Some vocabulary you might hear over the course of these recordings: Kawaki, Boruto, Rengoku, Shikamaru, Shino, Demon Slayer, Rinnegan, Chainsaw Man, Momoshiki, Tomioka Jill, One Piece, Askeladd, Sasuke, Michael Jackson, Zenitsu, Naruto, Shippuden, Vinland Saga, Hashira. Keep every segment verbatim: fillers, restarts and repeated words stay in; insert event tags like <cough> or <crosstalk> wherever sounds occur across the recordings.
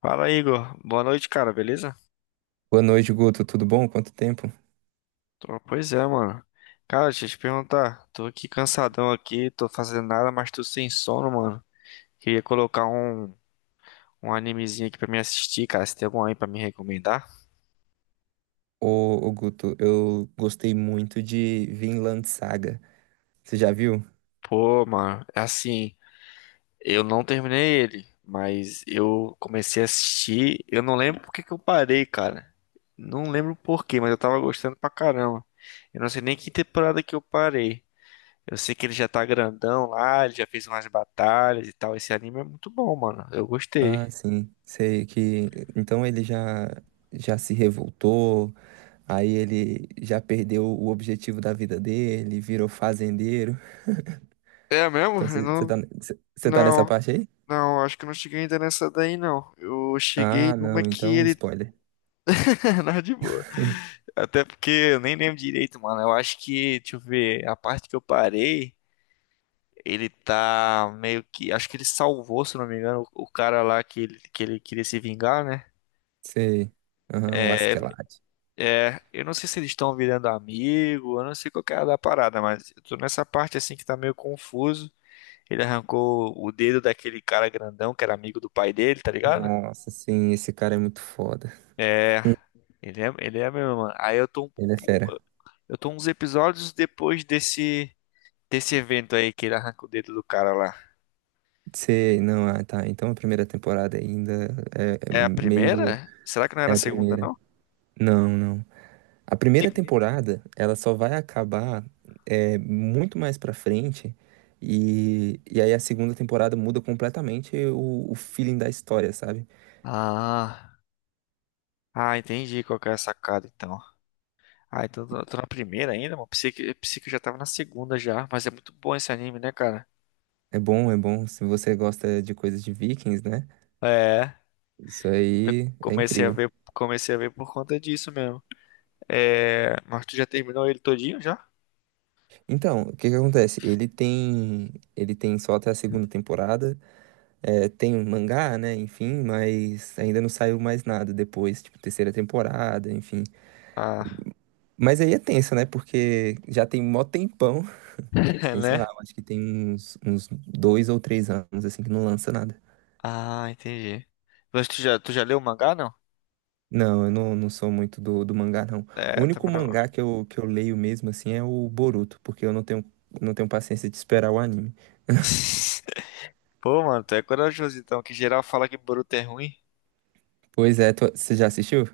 Fala, Igor. Boa noite, cara, beleza? Boa noite, Guto. Tudo bom? Quanto tempo? Tô- Pois é, mano. Cara, deixa eu te perguntar. Tô aqui cansadão aqui, tô fazendo nada, mas tô sem sono, mano. Queria colocar um, um animezinho aqui pra me assistir, cara. Se tem algum aí pra me recomendar? Ô, ô, Guto, eu gostei muito de Vinland Saga. Você já viu? Pô, mano, é assim, eu não terminei ele, mas eu comecei a assistir. Eu não lembro por que que eu parei, cara. Não lembro por quê, mas eu tava gostando pra caramba. Eu não sei nem que temporada que eu parei. Eu sei que ele já tá grandão lá, ele já fez umas batalhas e tal. Esse anime é muito bom, mano. Eu gostei. Ah, sim. Sei que. Então ele já, já se revoltou, aí ele já perdeu o objetivo da vida dele, virou fazendeiro. É mesmo? Então Eu você você não, tá, você você tá nessa não, parte aí? não, acho que eu não cheguei ainda nessa daí, não. Eu cheguei Ah, numa não. que Então, ele. spoiler. <laughs> Não, de boa. <laughs> Até porque eu nem lembro direito, mano. Eu acho que, deixa eu ver, a parte que eu parei, ele tá meio que. Acho que ele salvou, se não me engano, o o cara lá que ele, que ele queria se vingar, né? Sei. Aham, o É, Askeladd. É, eu não sei se eles estão virando amigo, eu não sei qual que é da parada, mas eu tô nessa parte assim que tá meio confuso. Ele arrancou o dedo daquele cara grandão que era amigo do pai dele, tá ligado? Nossa, sim, esse cara é muito foda. É, <laughs> ele é, ele é mesmo, mano. Aí eu tô, um- Ele é um- fera. eu tô uns episódios depois desse, desse evento aí que ele arranca o dedo do cara lá. Sei, não, ah, tá. Então a primeira temporada ainda é, é É a meio. primeira? Será que não era É a a segunda, primeira. não? Não, não. A Tem primeira primeira? temporada, ela só vai acabar é, muito mais pra frente. E, e aí a segunda temporada muda completamente o, o feeling da história, sabe? Ah, ah, entendi qual que é a sacada então. Ah, então tô, tô na primeira ainda, mano. Pensei que, pensei que eu já tava na segunda já. Mas é muito bom esse anime, né, cara? É bom, é bom. Se você gosta de coisas de Vikings, né? É, Isso aí é comecei a incrível. ver, comecei a ver por conta disso mesmo. É, mas tu já terminou ele todinho já? Então, o que que acontece? Ele tem, ele tem só até a segunda temporada. É, tem um mangá, né? Enfim, mas ainda não saiu mais nada depois, tipo, terceira temporada, enfim. Ah, Mas aí é tenso, né? Porque já tem mó tempão. <laughs> <laughs> Tem, sei lá, né? eu acho que tem uns, uns dois ou três anos, assim, que não lança nada. Ah, entendi. Mas tu já, tu já leu o mangá, não? Não, eu não, não sou muito do, do mangá, não. O É, único também vendo agora. mangá que eu, que eu leio mesmo, assim, é o Boruto, porque eu não tenho, não tenho paciência de esperar o anime. <laughs> Pô, mano, tu é corajoso então, que geral fala que Boruto é ruim. Pois é, tu- você já assistiu?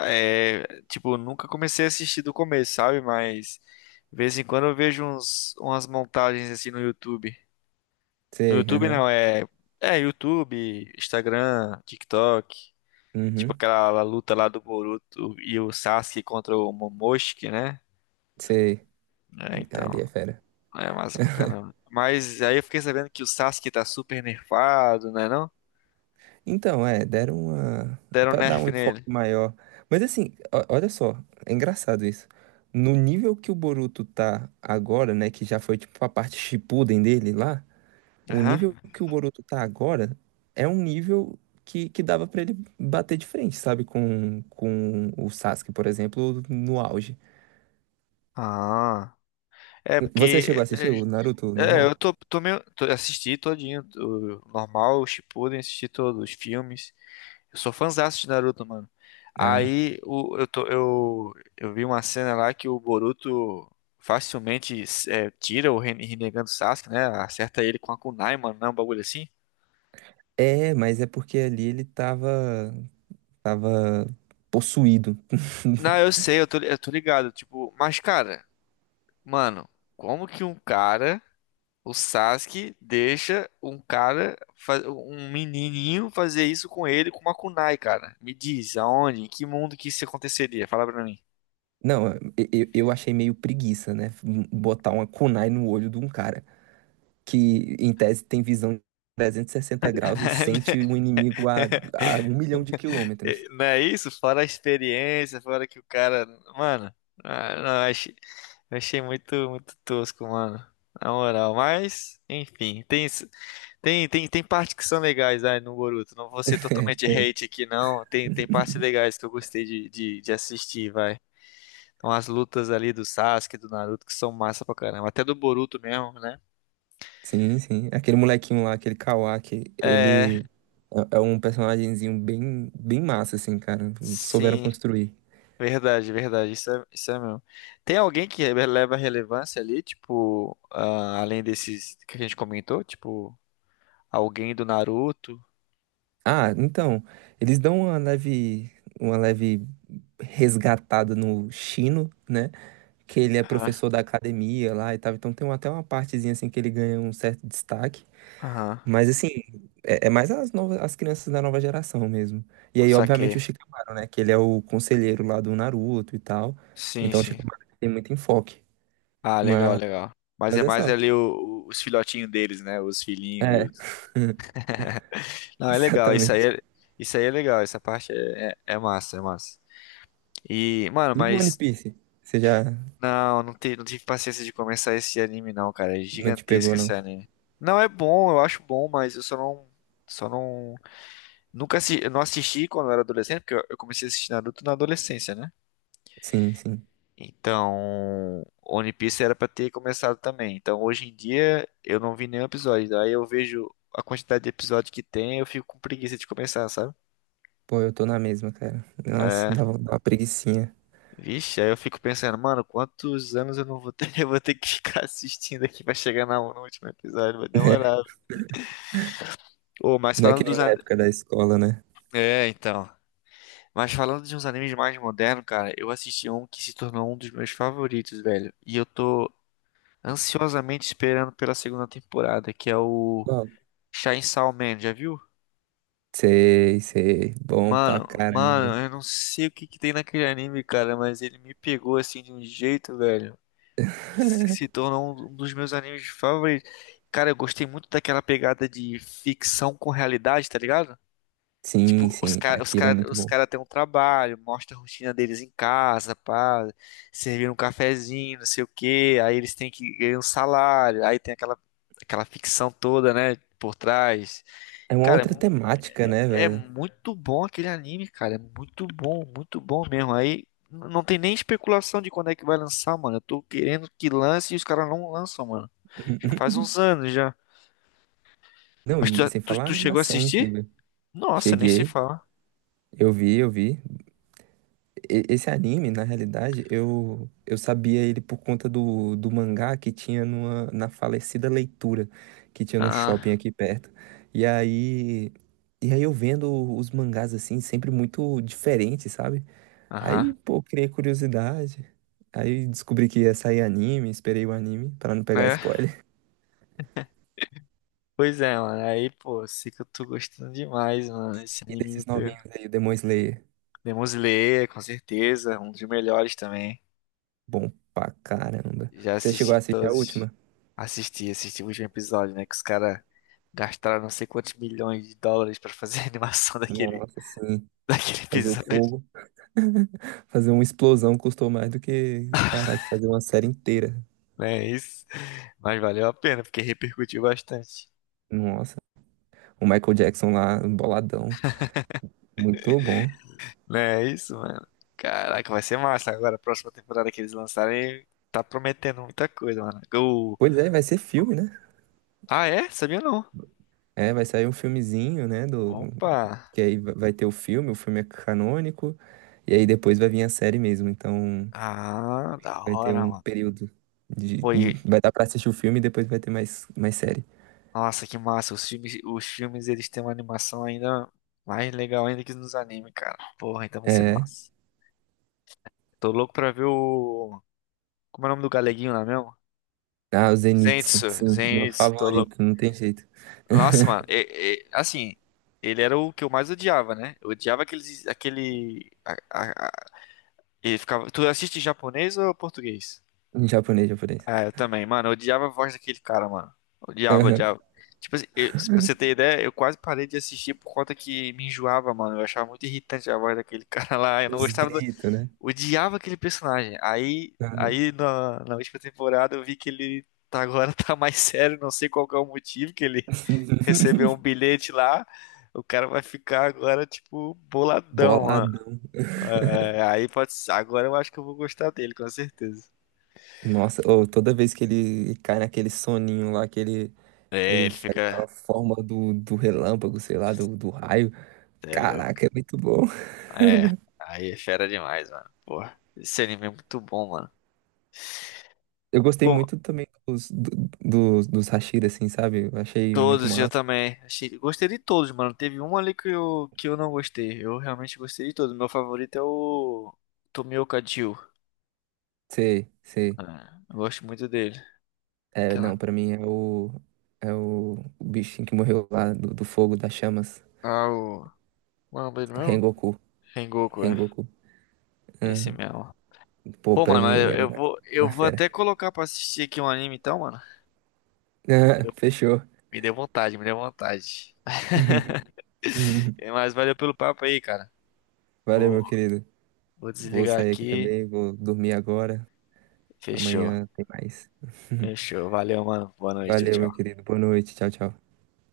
É, tipo, nunca comecei a assistir do começo, sabe? Mas, de vez em quando eu vejo uns, umas montagens assim no YouTube. No Sei, YouTube aham. não, é. É, YouTube, Instagram, TikTok. Tipo Uhum, aquela luta lá do Boruto e o Sasuke contra o Momoshiki, né? sei. É, Ali é então, fera. é massa pra caramba. Mas aí eu fiquei sabendo que o Sasuke tá super nerfado, né não? Então, é, deram uma. Deram Pra dar nerf um enfoque nele. maior. Mas assim, o- olha só, é engraçado isso. No nível que o Boruto tá agora, né, que já foi tipo a parte Shippuden dele lá, o Aham. nível que o Boruto tá agora é um nível que, que dava pra ele bater de frente, sabe? Com, com o Sasuke, por exemplo, no auge. Ah. É, Você chegou a porque. assistir o Naruto É, é, eu normal? tô, tô meio. Tô, assisti todinho, o normal, o Shippuden, assisti todos os filmes. Eu sou fãzaço de Naruto, mano. Ah, Aí o- eu, tô- eu, eu vi uma cena lá que o Boruto facilmente é, tira o Ren- Rinnegan do Sasuke, né? Acerta ele com a kunai, mano, não, é um bagulho assim. é, mas é porque ali ele tava, tava possuído. Não, eu sei, eu tô, eu tô ligado, tipo, mas cara, mano, como que um cara, o Sasuke, deixa um cara, fa- um menininho fazer isso com ele com uma kunai, cara? Me diz, aonde, em que mundo que isso aconteceria? Fala pra mim. Não, eu, eu eu achei meio preguiça, né? Botar uma kunai no olho de um cara que, em tese, tem visão de trezentos e sessenta graus e sente <laughs> o inimigo a, a um milhão de quilômetros. É, Não é isso? Fora a experiência, fora que o cara. Mano, ah, não, eu achei, eu achei muito, muito tosco, mano. Na moral, mas, enfim, tem, isso- tem, tem, tem partes que são legais aí no Boruto. Não vou ser <laughs> É, totalmente tem. hate aqui, não. Tem, tem partes legais que eu gostei de, de, de assistir, vai. Então, as lutas ali do Sasuke, do Naruto, que são massa pra caramba. Até do Boruto mesmo, né? Sim, sim. Aquele molequinho lá, aquele Kawaki, É, ele é é um personagemzinho bem, bem massa, assim, cara. Souberam sim. construir. Verdade, verdade, isso é, isso é mesmo. Tem alguém que leva relevância ali, tipo, ah, além desses que a gente comentou, tipo, alguém do Naruto? Ah, então, eles dão uma leve, uma leve resgatada no Shino, né? Que ele é Aham, professor da academia lá e tal. Então tem até uma partezinha assim que ele ganha um certo destaque. aham, Mas assim, é, é mais as novas, as crianças da nova geração mesmo. E aí, obviamente, o saquei. Shikamaru, né? Que ele é o conselheiro lá do Naruto e tal. Sim, Então o sim. Shikamaru tem muito enfoque. Ah, legal, Mas, legal. Mas mas é é mais só. ali o- o- os filhotinhos deles, né? Os filhinhos e É, os... <laughs> Não, é legal, isso aí exatamente. é, isso aí é legal, essa parte é, é, é massa, é massa. E, mano, E o One mas Piece? Você já Não, não, te- não tive paciência de começar esse anime, não, cara. É não te gigantesco pegou, esse não? anime. Não é bom, eu acho bom, mas eu só não. Só não. Nunca assi- eu não assisti quando eu era adolescente, porque eu eu comecei a assistir Naruto na adolescência, né? Sim, sim. Então. One Piece era pra ter começado também. Então hoje em dia eu não vi nenhum episódio. Aí eu vejo a quantidade de episódio que tem, eu fico com preguiça de começar, sabe? Pô, eu tô na mesma, cara. Nossa, É, dá, uma- dá uma preguicinha. Vixe, aí eu fico pensando, mano, quantos anos eu não vou ter? <laughs> Eu vou ter que ficar assistindo aqui pra chegar na- no último episódio, vai demorar. <laughs> Ô, mas Não é falando que dos nem na an... época da escola, né? É, então. Mas falando de uns animes mais modernos, cara, eu assisti um que se tornou um dos meus favoritos, velho. E eu tô ansiosamente esperando pela segunda temporada, que é o Qual? Chainsaw Man, já viu? Sei, sei. Bom pra Mano, mano, caramba. eu não sei o que que tem naquele anime, cara, mas ele me pegou assim de um jeito, velho, que se se tornou um um dos meus animes favoritos. Cara, eu gostei muito daquela pegada de ficção com realidade, tá ligado? Sim, Tipo, os sim, caras os aquilo é cara, muito os bom. cara têm um trabalho, mostra a rotina deles em casa, pá, servir um cafezinho, não sei o quê, aí eles têm que ganhar um salário, aí tem aquela, aquela ficção toda, né, por trás. É uma Cara, é, outra mu- temática, né, é velho? muito bom aquele anime, cara, é muito bom, muito bom mesmo. Aí n- não tem nem especulação de quando é que vai lançar, mano. Eu tô querendo que lance e os caras não lançam, mano. Já faz <laughs> uns anos já. Não, Mas tu, e já- sem tu, falar a tu chegou a animação assistir? incrível. Nossa, nem se Cheguei, fala. eu vi, eu vi. E- Esse anime, na realidade, eu, eu sabia ele por conta do, do mangá que tinha numa, na falecida leitura, que tinha no shopping Ah, aqui perto. E aí, e aí eu vendo os mangás assim, sempre muito diferentes, sabe? Aí, aham. pô, criei curiosidade. Aí descobri que ia sair anime, esperei o anime pra não pegar É. spoiler. <laughs> Pois é, mano. Aí, pô, sei que eu tô gostando demais, mano. Esse E anime me desses pegou. novinhos aí, o Demon Slayer. Demon Slayer, com certeza. Um dos melhores também. Bom pra caramba. Já Você chegou assisti a assistir a todos. última? Assisti, assisti o último episódio, né? Que os caras gastaram não sei quantos milhões de dólares pra fazer a animação <laughs> daquele, Nossa, sim. daquele Fazer o episódio. fogo, fazer uma explosão custou mais do que, caraca, fazer uma série inteira. Né, é isso. Mas valeu a pena, porque repercutiu bastante. Nossa, o Michael Jackson lá, boladão. Muito bom. Né, é isso, mano. Caraca, vai ser massa. Agora, a próxima temporada que eles lançarem, tá prometendo muita coisa, mano. O... Pois é, vai ser filme, né? Ah, é? Sabia não. É, vai sair um filmezinho, né? Do... Opa! Que aí va- vai ter o filme, o filme é canônico, e aí depois vai vir a série mesmo. Então Ah, da vai ter hora, um mano. período de. Foi, Vai dar pra assistir o filme e depois vai ter mais, mais série. nossa, que massa. Os filmes, os filmes, eles têm uma animação ainda mais legal ainda que nos animes, cara. Porra, então vai ser É. massa. Tô louco pra ver o... Como é o nome do galeguinho lá mesmo? Ah, o Zenitsu, Zenitsu, sim, meu Zenitsu, tô louco. favorito, não tem jeito. Nossa, mano, é- é- assim, ele era o que eu mais odiava, né? Eu odiava aqueles, aquele... a- a- a- ele ficava... Tu assiste em japonês ou português? Em japonês, japonês. É, eu também, mano. Eu odiava a voz daquele cara, mano. Odiava, Aham. odiava. Tipo assim, eu, se- pra você ter ideia, eu quase parei de assistir por conta que me enjoava, mano. Eu achava muito irritante a voz daquele <laughs> cara lá. Eu não Os gostava do... gritos, né? Odiava aquele personagem. Aí, Aham. aí na, na última temporada eu vi que ele tá agora <laughs> tá mais sério. Não sei qual que é o motivo que ele <laughs> recebeu um <laughs> bilhete lá. O cara vai ficar agora, tipo, boladão, mano. Boladão. É, aí pode... ser- agora eu acho que eu vou gostar dele, com certeza. Nossa, ô, toda vez que ele cai naquele soninho lá, que ele É, ele ele faz lá fica... a forma do, do relâmpago, sei lá, do, do raio. Caraca, é muito bom. É, aí é fera demais, mano. Porra, esse anime é muito bom, mano. Eu gostei Pô, muito também dos, do- dos, dos Hashira, assim, sabe? Eu achei muito todos eu massa. também. Achei, gostei de todos, mano. Teve um ali que eu, que eu não gostei. Eu realmente gostei de todos. Meu favorito é o Tomioka Jill. Sei, sei. Ah, eu gosto muito dele. É, Aquela. não, pra mim é o, é o, o bichinho que morreu lá do, do fogo, das chamas. Ah, o. Qual é o nome dele mesmo? Rengoku. Rengoku, é. Rengoku. Esse Aham. mesmo. Pô, Pô, pra mano, mim mas eu, ele era eu uma, vou, eu uma vou fera. até <laughs> colocar pra assistir aqui um anime então, mano. Ah, fechou. Me deu vontade, me deu vontade. <laughs> Uhum. Mas valeu pelo papo aí, cara. Valeu, Pô, meu querido. vou Vou desligar sair aqui aqui. também, vou dormir agora. Fechou. Amanhã tem mais. Fechou. Valeu, mano. Boa noite. Valeu, meu Tchau. querido. Boa noite. Tchau, tchau.